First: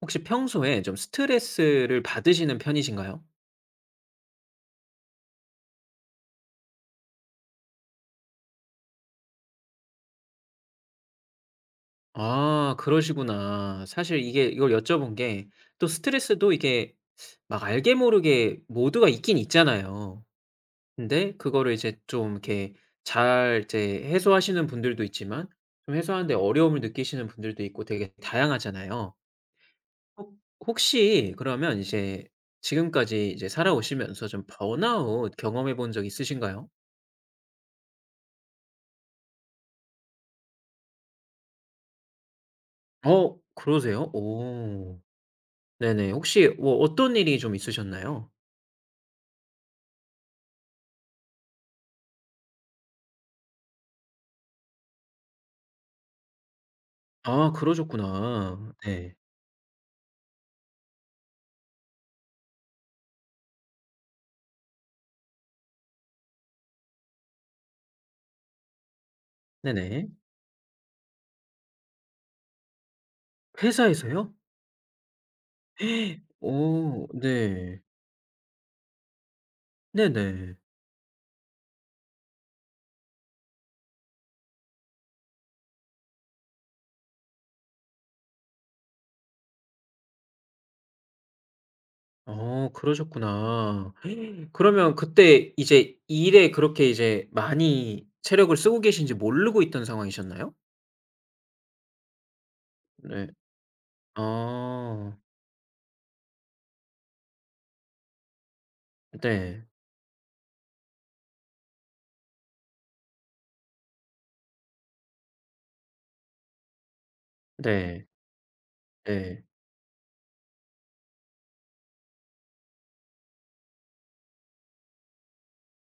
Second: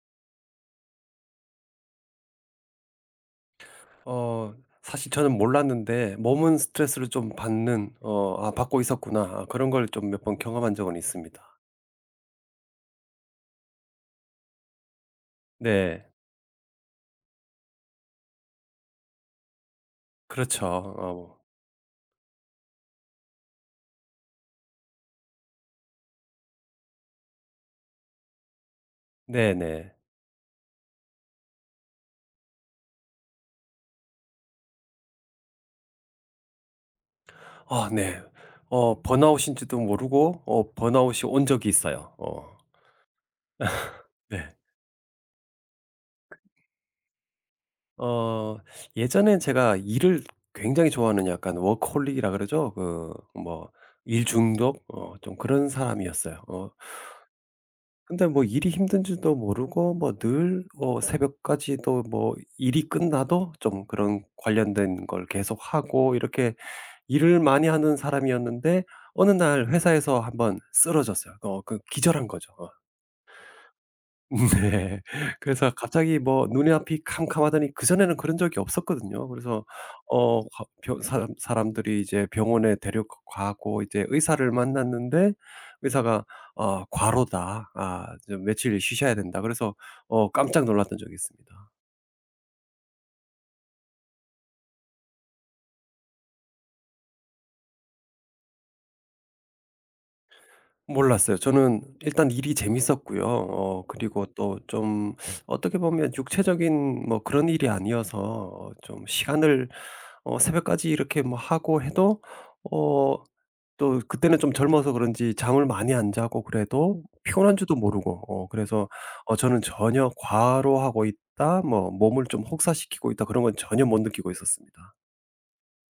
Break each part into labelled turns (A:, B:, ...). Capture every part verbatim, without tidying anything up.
A: 혹시 평소에 좀 스트레스를 받으시는 편이신가요?
B: 어 사실 저는 몰랐는데 몸은 스트레스를 좀 받는, 어 '아, 받고 있었구나.' 아 그런 걸 좀 몇번 경험한 적은 있습니다.
A: 아, 그러시구나. 사실 이게 이걸 여쭤본 게 또
B: 네.
A: 스트레스도 이게 막 알게 모르게 모두가 있긴 있잖아요.
B: 그렇죠.
A: 근데
B: 어
A: 그거를 이제 좀 이렇게 잘 이제 해소하시는 분들도 있지만 좀 해소하는 데 어려움을 느끼시는 분들도 있고 되게 다양하잖아요.
B: 네네.
A: 혹 혹시 그러면 이제 지금까지 이제 살아오시면서 좀 번아웃 경험해 본 적 있으신가요?
B: 아 네. 어 번아웃인지도 모르고 어 번아웃이 온 적이 있어요. 어
A: 어, 그러세요?
B: 네.
A: 오. 네네. 혹시 뭐 어떤 일이 좀 있으셨나요?
B: 어 예전엔 제가 일을 굉장히 좋아하는, 약간 워커홀릭이라 그러죠? 그 뭐 일 중독, 어 좀 그런 사람이었어요. 어
A: 아,
B: 근데 뭐 일이
A: 그러셨구나. 네.
B: 힘든지도 모르고 뭐 늘, 어 새벽까지도 뭐 일이 끝나도 좀 그런 관련된 걸 계속하고, 이렇게 일을 많이 하는 사람이었는데 어느 날
A: 네네.
B: 회사에서 한번 쓰러졌어요. 어 그 기절한 거죠. 어.
A: 회사에서요?
B: 네. 그래서 갑자기 뭐 눈이 앞이
A: 어,
B: 캄캄하더니,
A: 네.
B: 그전에는 그런 적이 없었거든요. 그래서 어
A: 네네.
B: 가 병 사람 사람들이 이제 병원에 데려가고 이제 의사를 만났는데, 의사가 "어 과로다. 아, 좀 며칠 쉬셔야 된다." 그래서 어 깜짝 놀랐던 적이 있습니다.
A: 어, 그러셨구나. 그러면 그때 이제 일에 그렇게 이제 많이 체력을 쓰고 계신지 모르고 있던 상황이셨나요?
B: 몰랐어요. 저는 일단 일이 재밌었고요.
A: 네.
B: 어 그리고 또 좀,
A: 아.
B: 어떻게 보면 육체적인 뭐 그런 일이 아니어서 어 좀
A: 네.
B: 시간을, 어 새벽까지 이렇게 뭐 하고 해도 어 또 그때는 좀 젊어서 그런지 잠을 많이 안 자고 그래도, 음. 피곤한 줄도
A: 네.
B: 모르고 어 그래서 어
A: 네.
B: 저는 '전혀 과로하고 있다.' 뭐 '몸을 좀 혹사시키고 있다.' 그런 건 전혀 못 느끼고 있었습니다.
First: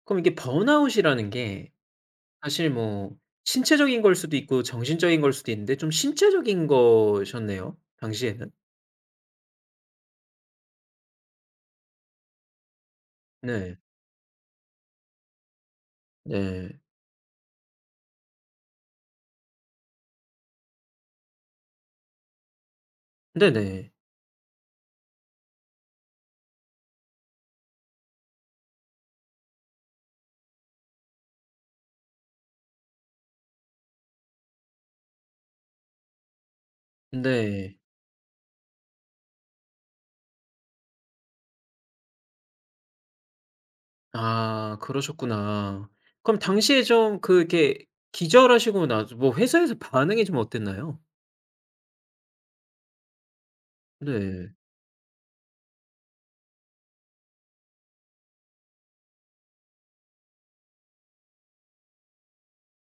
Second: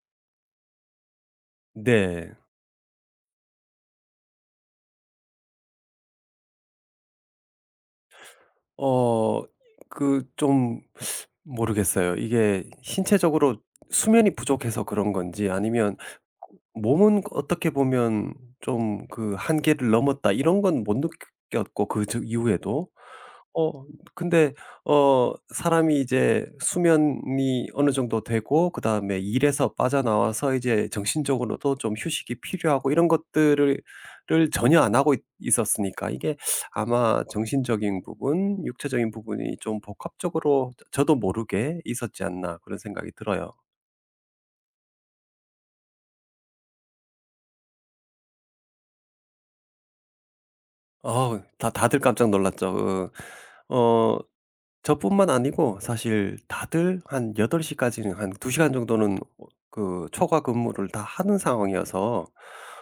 A: 그럼 이게 번아웃이라는 게
B: 네.
A: 사실 뭐 신체적인 걸 수도 있고 정신적인 걸 수도 있는데 좀 신체적인 거셨네요 당시에는.
B: 어 그 좀 모르겠어요. 이게 신체적으로
A: 네.
B: 수면이 부족해서 그런 건지, 아니면
A: 네.
B: 몸은 어떻게 보면 좀 그 '한계를 넘었다.' 이런 건 못 느꼈고, 그 저- 이후에도. 어
A: 네네.
B: 근데 어 사람이 이제 수면이 어느 정도 되고, 그다음에 일에서 빠져나와서 이제 정신적으로도 좀 휴식이 필요하고 이런 것들을 를 전혀 안 하고 있 있었으니까, 이게 아마
A: 네.
B: 정신적인 부분, 육체적인 부분이 좀 복합적으로 저 저도 모르게 있었지 않나 그런 생각이 들어요.
A: 아, 그러셨구나. 그럼 당시에 좀 그 이렇게 기절하시고 나서 뭐 회사에서 반응이 좀 어땠나요?
B: 어 다 다들 깜짝 놀랐죠. 어 어
A: 네.
B: 저뿐만 아니고 사실 다들 한 여덟 시까지는 한 두 시간 정도는 어 그 초과 근무를 다 하는 상황이어서,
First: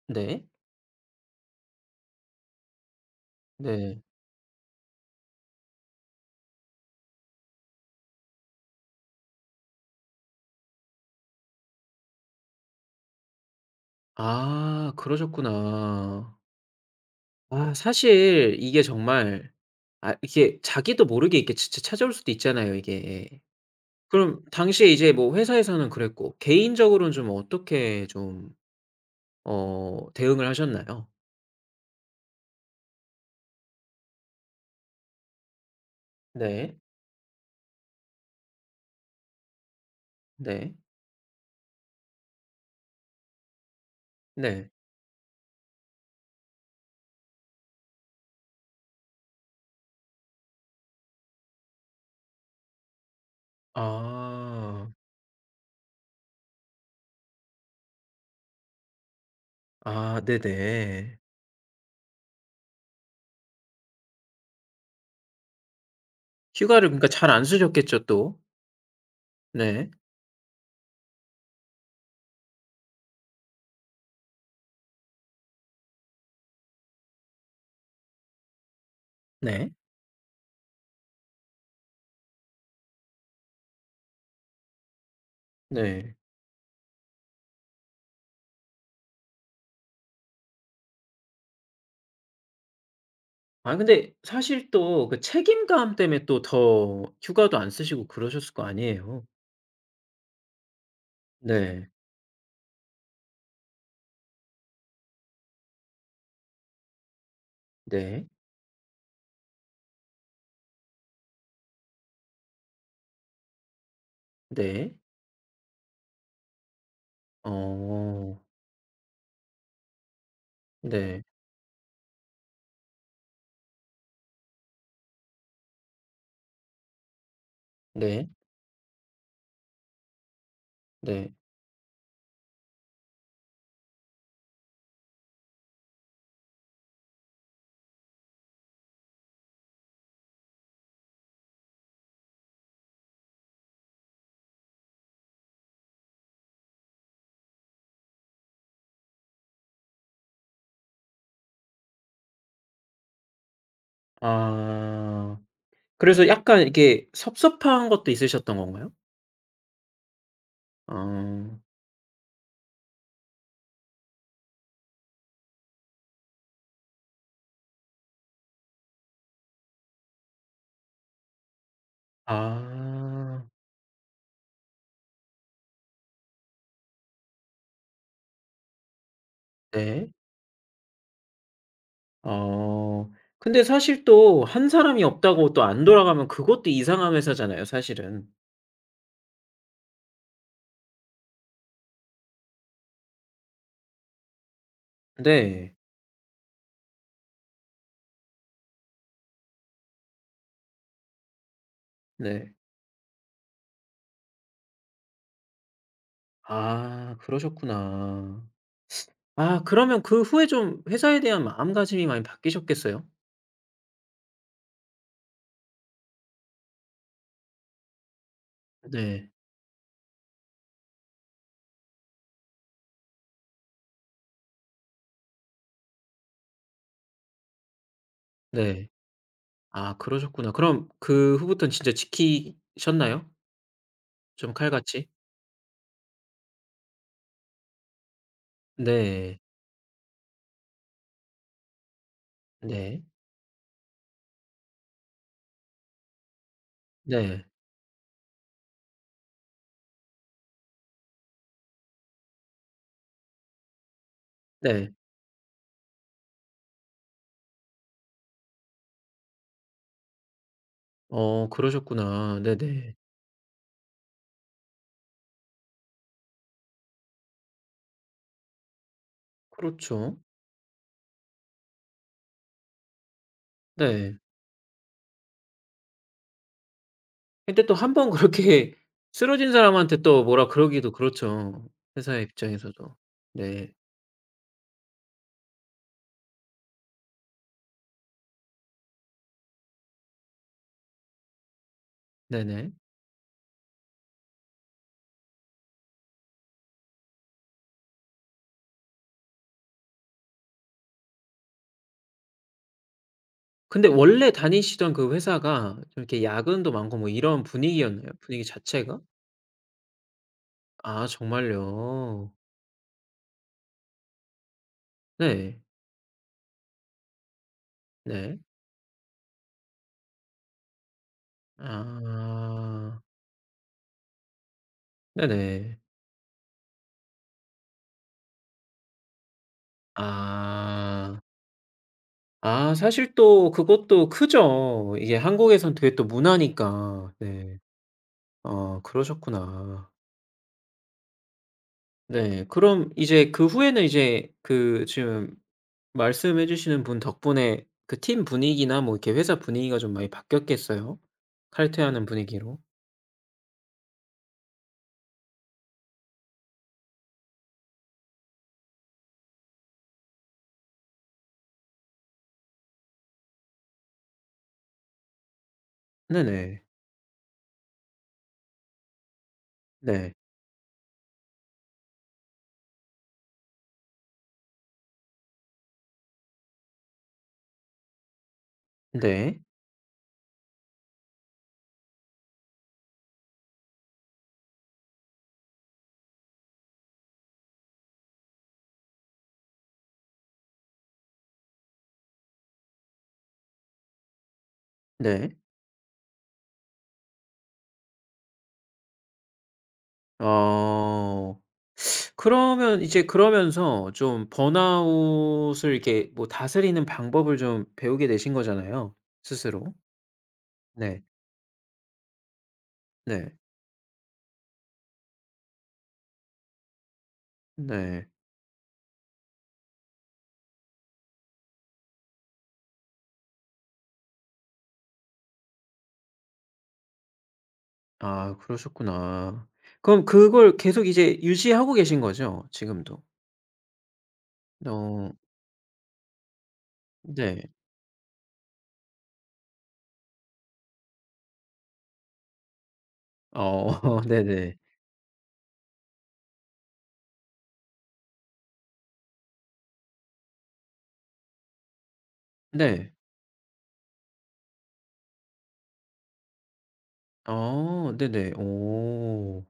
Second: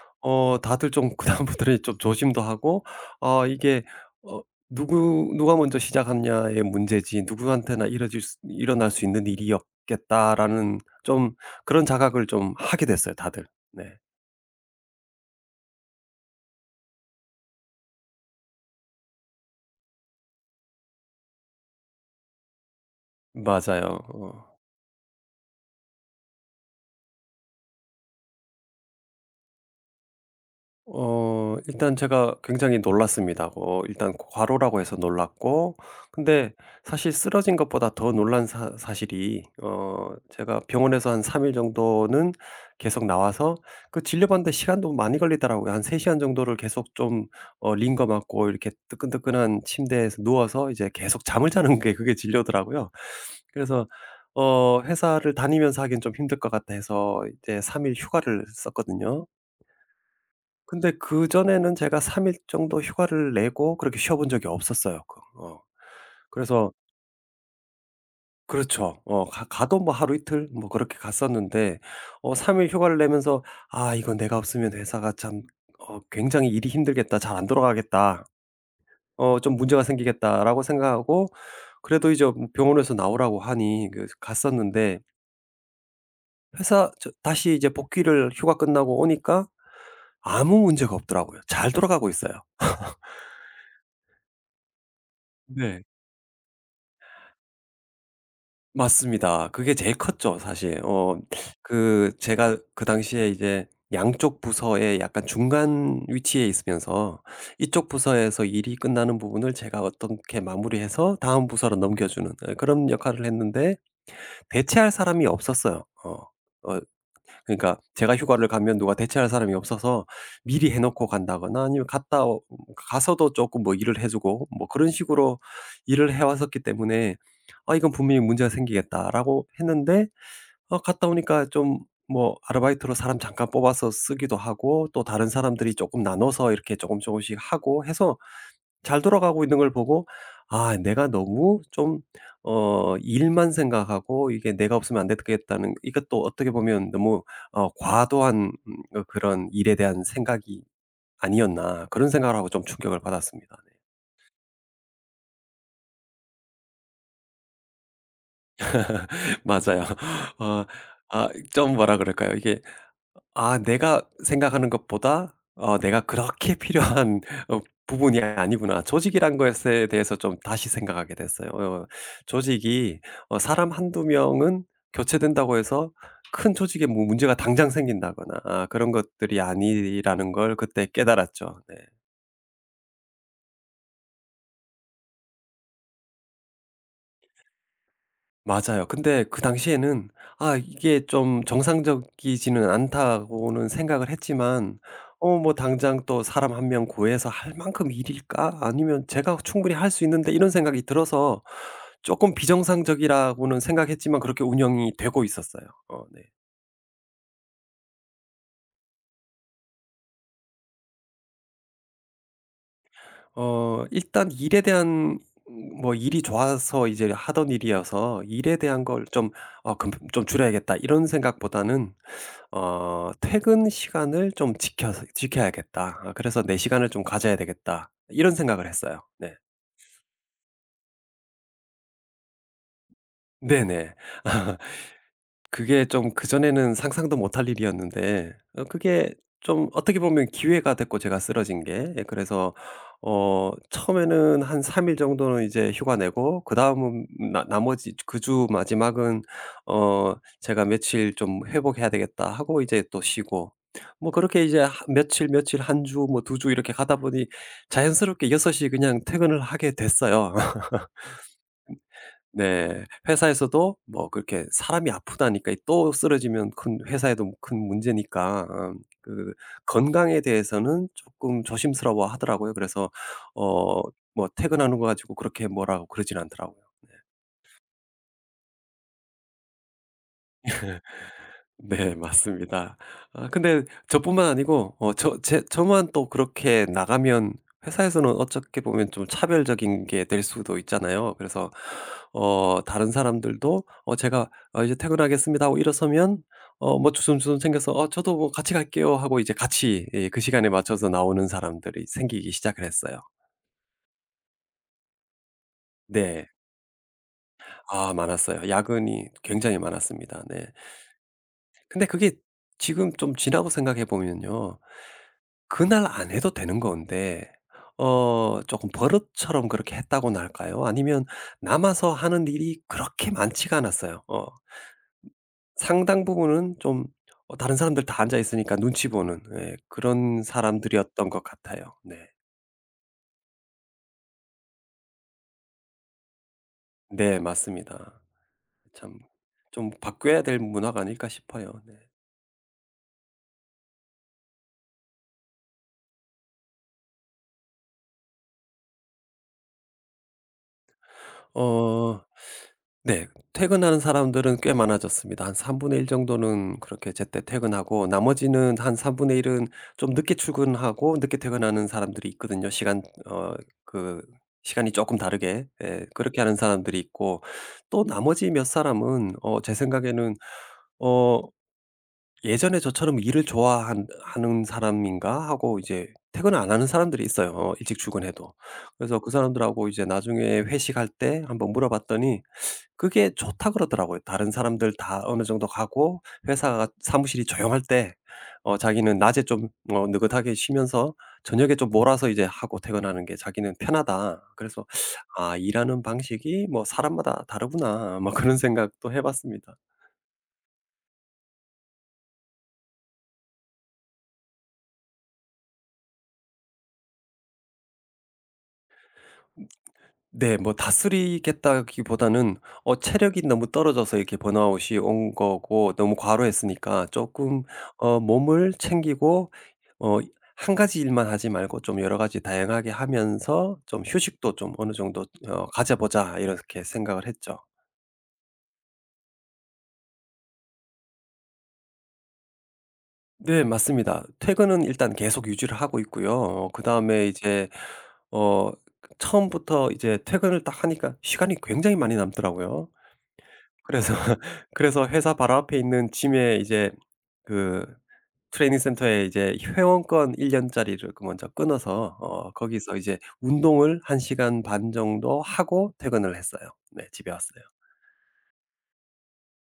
A: 네.
B: 어 다들 좀 그다음부터는 좀 조심도 하고, 아 이게
A: 네.
B: 어 누구 '누가 먼저 시작하냐의 문제지 누구한테나 이뤄질 수 일어날 수 있는 일이었겠다.'라는 좀 그런 자각을 좀 하게 됐어요 다들. 네.
A: 아, 그러셨구나. 아, 사실 이게 정말, 아 이게 자기도 모르게 이렇게 진짜 찾아올 수도 있잖아요 이게.
B: 맞아요.
A: 그럼
B: 어.
A: 당시에 이제 뭐 회사에서는 그랬고 개인적으로는 좀 어떻게 좀 어 대응을 하셨나요?
B: 어 일단 제가 굉장히 놀랐습니다. 어 일단 과로라고 해서 놀랐고, 근데
A: 네.
B: 사실 쓰러진 것보다 더 놀란 사 사실이, 어 제가
A: 네.
B: 병원에서 한 삼 일 정도는 계속 나와서 그 진료받는데
A: 네.
B: 시간도 많이 걸리더라고요. 한 세 시간 정도를 계속 좀 어 링거 맞고, 이렇게 뜨끈뜨끈한 침대에서 누워서 이제 계속 잠을 자는 게 그게 진료더라고요. 그래서 어
A: 아.
B: 회사를 다니면서 하긴 좀 힘들 것 같아 해서 이제 삼 일 휴가를 썼거든요.
A: 아,
B: 근데
A: 네네.
B: 그전에는 제가 삼 일 정도 휴가를 내고 그렇게 쉬어 본 적이 없었어요. 그 어 그래서,
A: 휴가를 그러니까 잘 안 쓰셨겠죠 또.
B: 그렇죠. 어 가 가도
A: 네.
B: 뭐 하루 이틀 뭐 그렇게 갔었는데, 어 삼 일 휴가를 내면서 '아 이거 내가 없으면 회사가 참 어 굉장히 일이 힘들겠다. 잘 안 돌아가겠다. 어 좀
A: 네.
B: 문제가 생기겠다.'라고 생각하고, 그래도 이제 뭐 병원에서 나오라고 하니 그 갔었는데,
A: 네.
B: 회사 저 다시 이제 복귀를 휴가 끝나고 오니까 아무 문제가 없더라고요. 잘 돌아가고 있어요.
A: 아 근데 사실 또 그
B: 네.
A: 책임감 때문에 또 더 휴가도 안 쓰시고 그러셨을 거 아니에요.
B: 맞습니다. 그게 제일 컸죠 사실. 어
A: 네.
B: 그 제가 그 당시에 이제 양쪽 부서에 약간 중간 위치에 있으면서, 이쪽
A: 네.
B: 부서에서 일이 끝나는 부분을 제가 어떻게 마무리해서 다음 부서로 넘겨주는, 어, 그런 역할을 했는데 대체할
A: 네.
B: 사람이 없었어요. 어. 어 그러니까 제가
A: 어.
B: 휴가를 가면 누가 대체할 사람이 없어서, 미리 해 놓고
A: 네.
B: 간다거나 아니면 갔다 오 가서도 조금 뭐 일을 해 주고 뭐 그런 식으로 일을 해 왔었기 때문에, '아 이건 분명히
A: 네.
B: 문제가 생기겠다.'라고 했는데, 어 갔다
A: 네.
B: 오니까 좀 뭐 아르바이트로 사람 잠깐 뽑아서 쓰기도 하고, 또 다른 사람들이 조금 나눠서 이렇게 조금 조금씩 하고 해서 잘 돌아가고 있는 걸 보고, '아 내가 너무 좀 어 일만 생각하고 이게 내가 없으면 안 되겠다는,' 이것도 어떻게 보면 너무 어 '과도한 음 어 그런 일에 대한 생각이 아니었나.' 그런 생각을 하고 좀 충격을 받았습니다.
A: 아. 그래서 약간 이게 섭섭한 것도 있으셨던 건가요?
B: 맞아요. 어 아
A: 아.
B: 좀 뭐라 그럴까요? 이게, 아 내가 생각하는 것보다 어 '내가 그렇게 필요한 어 부분이 아니구나.' 조직이란 것에 대해서 좀 다시 생각하게 됐어요. 어 조직이, 어
A: 아.
B: 사람 한두 명은 교체된다고 해서 큰 조직에 뭐 문제가 당장 생긴다거나, 아 그런 것들이
A: 네.
B: 아니라는 걸 그때 깨달았죠. 네.
A: 어. 근데 사실 또 한 사람이 없다고 또 안 돌아가면 그것도 이상한 회사잖아요, 사실은.
B: 맞아요. 근데 그 당시에는 '아 이게 좀 정상적이지는 않다.'고는 생각을 했지만, 어 뭐
A: 네.
B: '당장 또 사람 한 명 구해서 할 만큼 일일까? 아니면 제가 충분히 할 수 있는데.' 이런 생각이 들어서 조금
A: 네.
B: 비정상적이라고는 생각했지만 그렇게 운영이 되고 있었어요. 어 네.
A: 아, 그러셨구나. 아, 그러면 그 후에 좀 회사에 대한 마음가짐이 많이 바뀌셨겠어요?
B: 어 일단 일에 대한, 음, 뭐 일이 좋아서 이제 하던 일이어서 '일에 대한 걸
A: 네.
B: 좀 어 금 좀 줄여야겠다.' 이런 생각보다는 어 '퇴근 시간을 좀 지켜 지켜야겠다. 아 그래서 내 시간을 좀 가져야 되겠다.' 이런 생각을
A: 네.
B: 했어요. 네.
A: 아, 그러셨구나. 그럼 그 후부터는 진짜 지키셨나요?
B: 네네.
A: 좀 칼같이?
B: 그게 좀 그전에는 상상도 못할 일이었는데 어 그게
A: 네.
B: 좀 어떻게 보면 기회가 됐고, 제가 쓰러진 게. 예 그래서
A: 네.
B: 어 처음에는 한 삼 일 정도는 이제 휴가 내고, 그다음은 나
A: 네.
B: 나머지 그 주 마지막은 어 '제가 며칠 좀 회복해야 되겠다.' 하고 이제 또 쉬고, 뭐 그렇게 이제 하
A: 네.
B: 며칠, 며칠 한 주 뭐 두 주 이렇게 가다 보니 자연스럽게 여섯 시 그냥 퇴근을 하게 됐어요.
A: 어, 그러셨구나.
B: 네.
A: 네네.
B: 회사에서도 뭐 그렇게 사람이 아프다니까, 이또 쓰러지면 큰 회사에도 큰 문제니까, 음 그
A: 그렇죠.
B: 건강에 대해서는 조금 조심스러워 하더라고요. 그래서 어
A: 네.
B: 뭐 퇴근하는 거 가지고 그렇게 뭐라고 그러진 않더라고요.
A: 근데 또 한 번 그렇게 쓰러진 사람한테 또 뭐라 그러기도 그렇죠.
B: 네
A: 회사의
B: 맞습니다.
A: 입장에서도.
B: 아 근데
A: 네.
B: 저뿐만 아니고 어 저 제 저만 또 그렇게 나가면 회사에서는 어떻게 보면 좀 차별적인 게 될 수도 있잖아요. 그래서 어
A: 네네.
B: 다른 사람들도 어 제가 "어 이제 퇴근하겠습니다." 하고 일어서면 어 뭐 주섬주섬 챙겨서 "어 저도 뭐 같이 갈게요." 하고 이제 같이 예 그 시간에 맞춰서 나오는 사람들이 생기기 시작을 했어요.
A: 근데 원래 다니시던 그 회사가 좀 이렇게
B: 네.
A: 야근도 많고 뭐 이런
B: 아
A: 분위기였나요? 분위기
B: 많았어요.
A: 자체가?
B: 야근이 굉장히 많았습니다. 네.
A: 아,
B: 근데 그게,
A: 정말요?
B: 지금 좀 지나고 생각해 보면요.
A: 네.
B: 그날 안 해도 되는 건데
A: 네.
B: 어 조금 버릇처럼 그렇게 했다고나 할까요? 아니면 남아서 하는 일이
A: 아.
B: 그렇게 많지가 않았어요. 어
A: 네네.
B: 상당 부분은 좀 어 다른 사람들 다 앉아 있으니까 눈치 보는, 예 그런 사람들이었던
A: 아.
B: 것 같아요. 네.
A: 아, 사실 또 그것도 크죠. 이게 한국에선 되게 또 문화니까.
B: 네
A: 네.
B: 맞습니다.
A: 아,
B: 참 좀
A: 그러셨구나.
B: 바뀌어야 될 문화가 아닐까 싶어요. 네.
A: 네. 그럼 이제 그 후에는 이제 그 지금 말씀해 주시는 분 덕분에 그 팀 분위기나 뭐 이렇게 회사 분위기가 좀 많이 바뀌었겠어요?
B: 어
A: 칼퇴하는 분위기로?
B: 네. 퇴근하는 사람들은 꽤 많아졌습니다. 한 삼분의 일 정도는 그렇게 제때 퇴근하고, 나머지는 한 삼분의 일은 좀 늦게 출근하고 늦게 퇴근하는 사람들이 있거든요. 시간 어 그 시간이 조금 다르게 예 그렇게 하는
A: 네네.
B: 사람들이 있고, 또 나머지 몇 사람은 어 제 생각에는
A: 네.
B: 어 '예전에 저처럼 일을 좋아한 하는 사람인가?' 하고 이제 퇴근을 안 하는 사람들이 있어요 어, 일찍 출근해도. 그래서 그
A: 네.
B: 사람들하고 이제 나중에 회식할 때 한번 물어봤더니 그게 좋다 그러더라고요. 다른 사람들 다 어느 정도 가고 회사가 사무실이 조용할 때 어 자기는 낮에 좀 어 느긋하게 쉬면서 저녁에 좀 몰아서 이제 하고 퇴근하는 게 자기는 편하다. 그래서 '아
A: 네.
B: 일하는 방식이 뭐 사람마다 다르구나.' 뭐 그런 생각도 해 봤습니다.
A: 어. 그러면 이제 그러면서 좀 번아웃을 이렇게 뭐 다스리는 방법을 좀 배우게 되신 거잖아요 스스로.
B: 네. 뭐
A: 네.
B: 다스리겠다기보다는 어 체력이
A: 네.
B: 너무 떨어져서 이렇게 번아웃이 온 거고, 너무 과로했으니까 조금 어
A: 네.
B: 몸을 챙기고 어 한 가지 일만 하지 말고 좀 여러 가지 다양하게 하면서 좀 '휴식도 좀 어느 정도 어 가져 보자.' 이렇게 생각을 했죠.
A: 아, 그러셨구나. 그럼 그걸 계속 이제 유지하고 계신 거죠? 지금도?
B: 네. 맞습니다. 퇴근은 일단
A: 어,
B: 계속 유지를 하고 있고요. 어 그다음에
A: 네.
B: 이제 어 처음부터 이제 퇴근을 딱 하니까 시간이 굉장히 많이 남더라고요. 그래서
A: 어, 네네.
B: 그래서 회사 바로 앞에 있는 짐에 이제 그 트레이닝 센터에 이제 회원권 일 년짜리를 그 먼저 끊어서 어 거기서
A: 네.
B: 이제 운동을 한 시간 반 정도 하고 퇴근을 했어요. 네 집에 왔어요.
A: 어, 네네. 오.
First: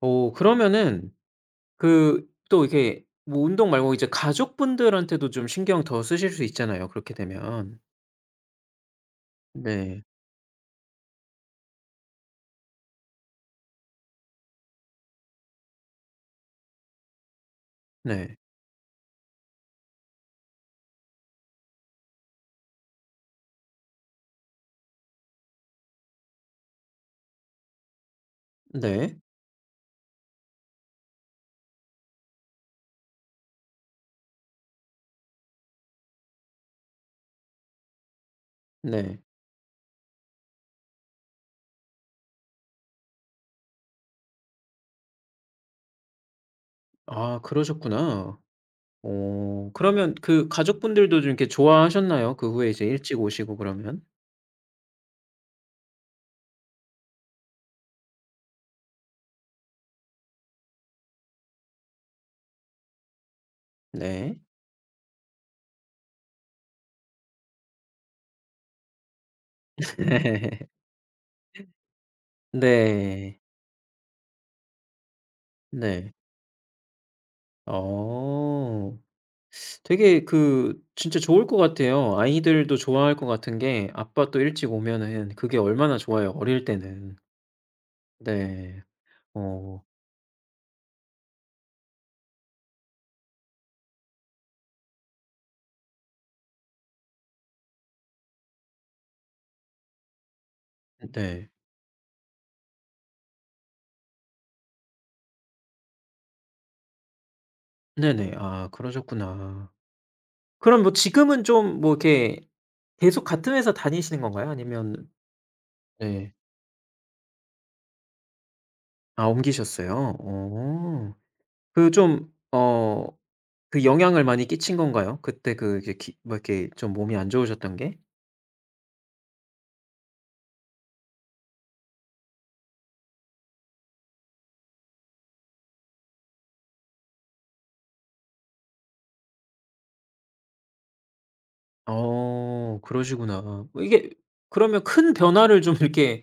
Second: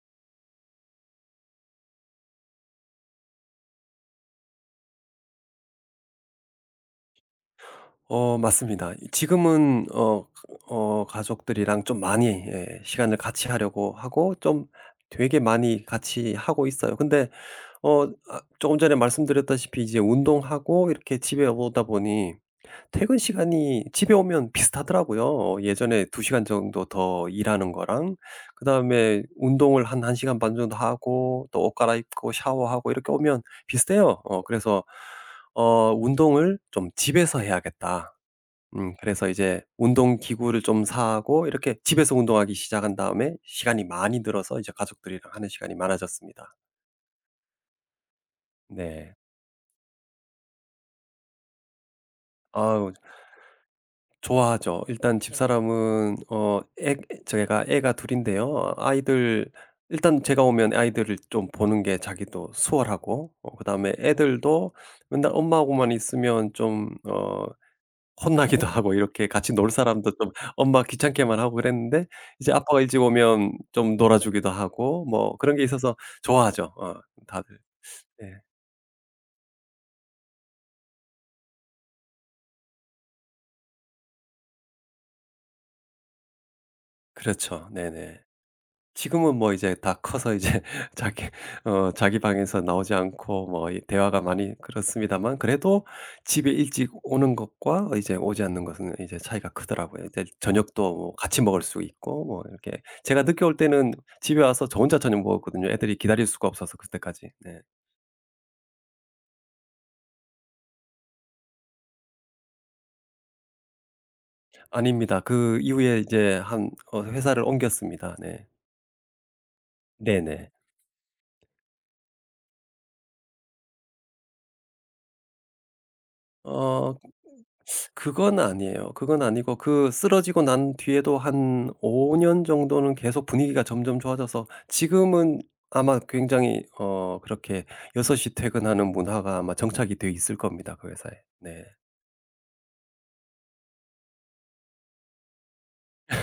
A: 오, 그러면은 그 또 이렇게 뭐 운동 말고 이제 가족분들한테도 좀 신경 더 쓰실 수 있잖아요 그렇게 되면.
B: 어 맞습니다. 이 지금은
A: 네.
B: 어 어 가족들이랑 좀 많이 예 시간을 같이 하려고 하고, 좀 되게 많이 같이 하고 있어요. 근데 어
A: 네.
B: 아 조금 전에 말씀드렸다시피 이제 운동하고 이렇게 집에 오다 보니, 퇴근 시간이 집에 오면 비슷하더라고요. 예전에 두 시간 정도 더 일하는 거랑
A: 네.
B: 그다음에 운동을 한 1 시간 반 정도 하고 또 옷 갈아입고 샤워하고 이렇게 오면 비슷해요. 어 그래서 어 '운동을 좀 집에서 해야겠다.' 음
A: 네.
B: 그래서 이제 운동 기구를 좀 사고 이렇게 집에서 운동하기 시작한 다음에 시간이 많이 늘어서 이제 가족들이랑 하는 시간이 많아졌습니다.
A: 아, 그러셨구나.
B: 네.
A: 오... 그러면 그 가족분들도 좀 이렇게 좋아하셨나요? 그 후에 이제
B: 아우
A: 일찍 오시고 그러면?
B: 좋아하죠. 일단 집사람은, 어 애 제가 애가 둘 인데요. 아이들, 일단 제가 오면 아이들을 좀 보는 게 자기도 수월하고, 어 그다음에
A: 네.
B: 애들도 맨날 엄마하고만 있으면 좀 어 혼나기도 하고, 이렇게 같이 놀 사람도 좀, 엄마 귀찮게만 하고 그랬는데 이제 아빠가 일찍
A: 네.
B: 오면 좀 놀아 주기도 하고 뭐 그런 게 있어서
A: 네.
B: 좋아하죠. 어 다들. 네.
A: 어. 되게 그 진짜 좋을 것 같아요. 아이들도 좋아할 것 같은 게 아빠 또 일찍 오면은 그게 얼마나 좋아요, 어릴 때는.
B: 그렇죠. 네네.
A: 네.
B: 지금은 뭐 이제
A: 어.
B: 다 커서 이제 자기 어 자기 방에서 나오지 않고 뭐이 대화가 많이 그렇습니다만, 그래도 집에 일찍 오는 것과 이제 오지 않는 것은 이제 차이가 크더라고요. 이제 저녁도 뭐 같이
A: 네.
B: 먹을 수 있고, 뭐 이렇게 제가 늦게 올 때는 집에 와서 저 혼자 저녁 먹었거든요. 애들이 기다릴 수가 없어서 그때까지. 네.
A: 네네. 아, 그러셨구나. 그럼 뭐 지금은 좀 뭐 이렇게 계속 같은 회사 다니시는 건가요? 아니면.
B: 아닙니다. 그 이후에
A: 네.
B: 이제 한 어 회사를 옮겼습니다. 네.
A: 아, 옮기셨어요?
B: 네네.
A: 어. 그 좀 어 그 영향을 많이 끼친 건가요? 그때 그 이제 기 뭐 이렇게 좀
B: 어
A: 몸이 안 좋으셨던 게?
B: 그건 아니에요. 그건 아니고 그 쓰러지고 난 뒤에도 한 오 년 정도는 계속 분위기가 점점 좋아져서, 지금은 아마 굉장히 어 그렇게 여섯 시 퇴근하는 문화가 아마 정착이 돼 있을 겁니다, 그 회사에. 네.
A: 어, 그러시구나. 뭐 이게 그러면 큰 변화를 좀 이렇게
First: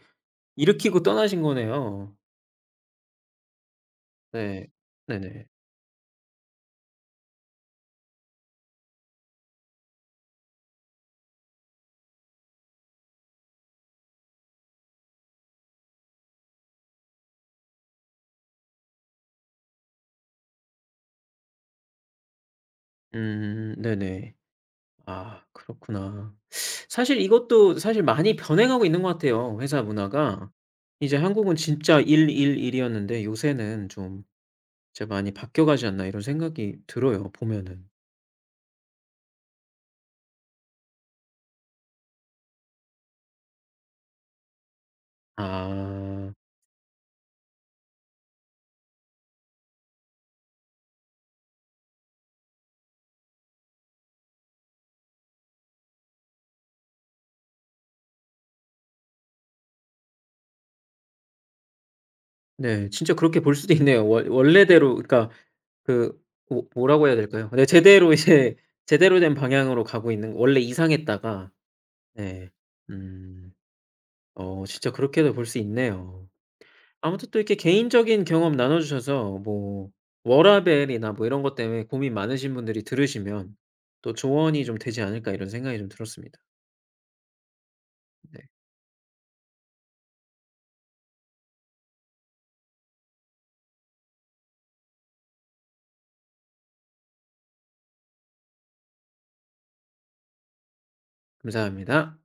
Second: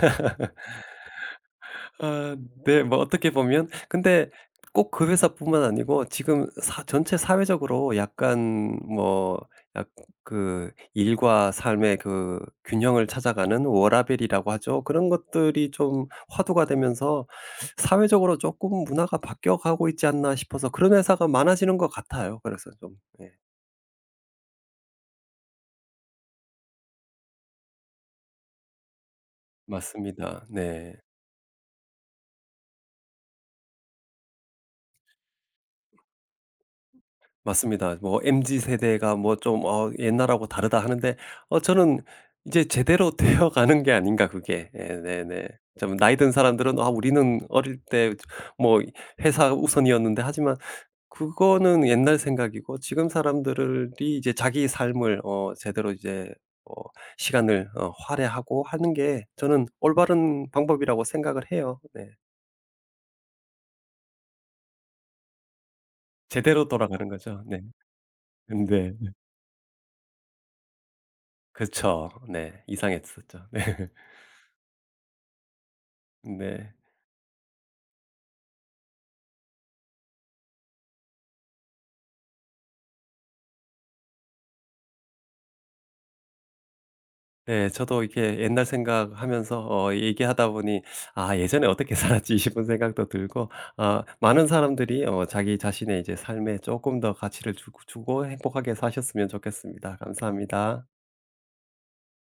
A: 일으키고 떠나신 거네요.
B: 아 네. 뭐 어떻게 보면, 근데
A: 네.
B: 꼭 그
A: 네네.
B: 회사뿐만 아니고 지금 사 전체 사회적으로 약간, 뭐 약 그 일과 삶의 그 균형을 찾아가는 워라밸이라고 하죠. 그런 것들이 좀 화두가 되면서 사회적으로 조금 문화가 바뀌어가고 있지 않나 싶어서, 그런 회사가 많아지는 것 같아요. 그래서 좀, 네,
A: 음, 네네. 아, 그렇구나. 사실 이것도 사실 많이 변해가고 있는 것 같아요, 회사
B: 맞습니다.
A: 문화가.
B: 네.
A: 이제 한국은 진짜 일, 일, 일이었는데 요새는 좀 진짜 많이 바뀌어가지 않나 이런 생각이 들어요, 보면은.
B: 맞습니다. 뭐 엠지 세대가 뭐 좀 어 옛날하고 다르다 하는데 어 저는 이제 제대로 되어 가는 게 아닌가 그게. 예 네네. 좀 나이 든
A: 아.
B: 사람들은 '아 우리는 어릴 때 뭐 회사 우선이었는데.' 하지만 그거는 옛날 생각이고, 지금 사람들이 이제 자기 삶을 어 제대로 이제 어 시간을 어 할애하고 하는 게, 저는 올바른 방법이라고 생각을 해요. 네.
A: 네. 진짜 그렇게 볼 수도 있네요. 원 원래대로 그러니까 그
B: 제대로
A: 뭐
B: 어. 돌아가는
A: 뭐라고 해야
B: 거죠.
A: 될까요?
B: 네.
A: 네, 제대로 이제
B: 근데
A: 제대로 된 방향으로 가고 있는 원래 이상했다가.
B: 그쵸.
A: 네.
B: 네. 이상했었죠.
A: 음.
B: 네.
A: 어, 진짜 그렇게도 볼 수 있네요.
B: 네.
A: 아무튼 또 이렇게 개인적인 경험 나눠 주셔서 뭐 워라밸이나 뭐 이런 것 때문에 고민 많으신 분들이 들으시면 또 조언이 좀 되지 않을까 이런 생각이 좀 들었습니다.
B: 네. 저도 이렇게
A: 네.
B: 옛날 생각하면서 어 얘기하다 보니, '아 예전에 어떻게 살았지.' 싶은 생각도 들고, 아 많은 사람들이 어 자기 자신의 이제 삶에 조금 더 가치를 주고 주고 행복하게 사셨으면 좋겠습니다. 감사합니다.
A: 감사합니다.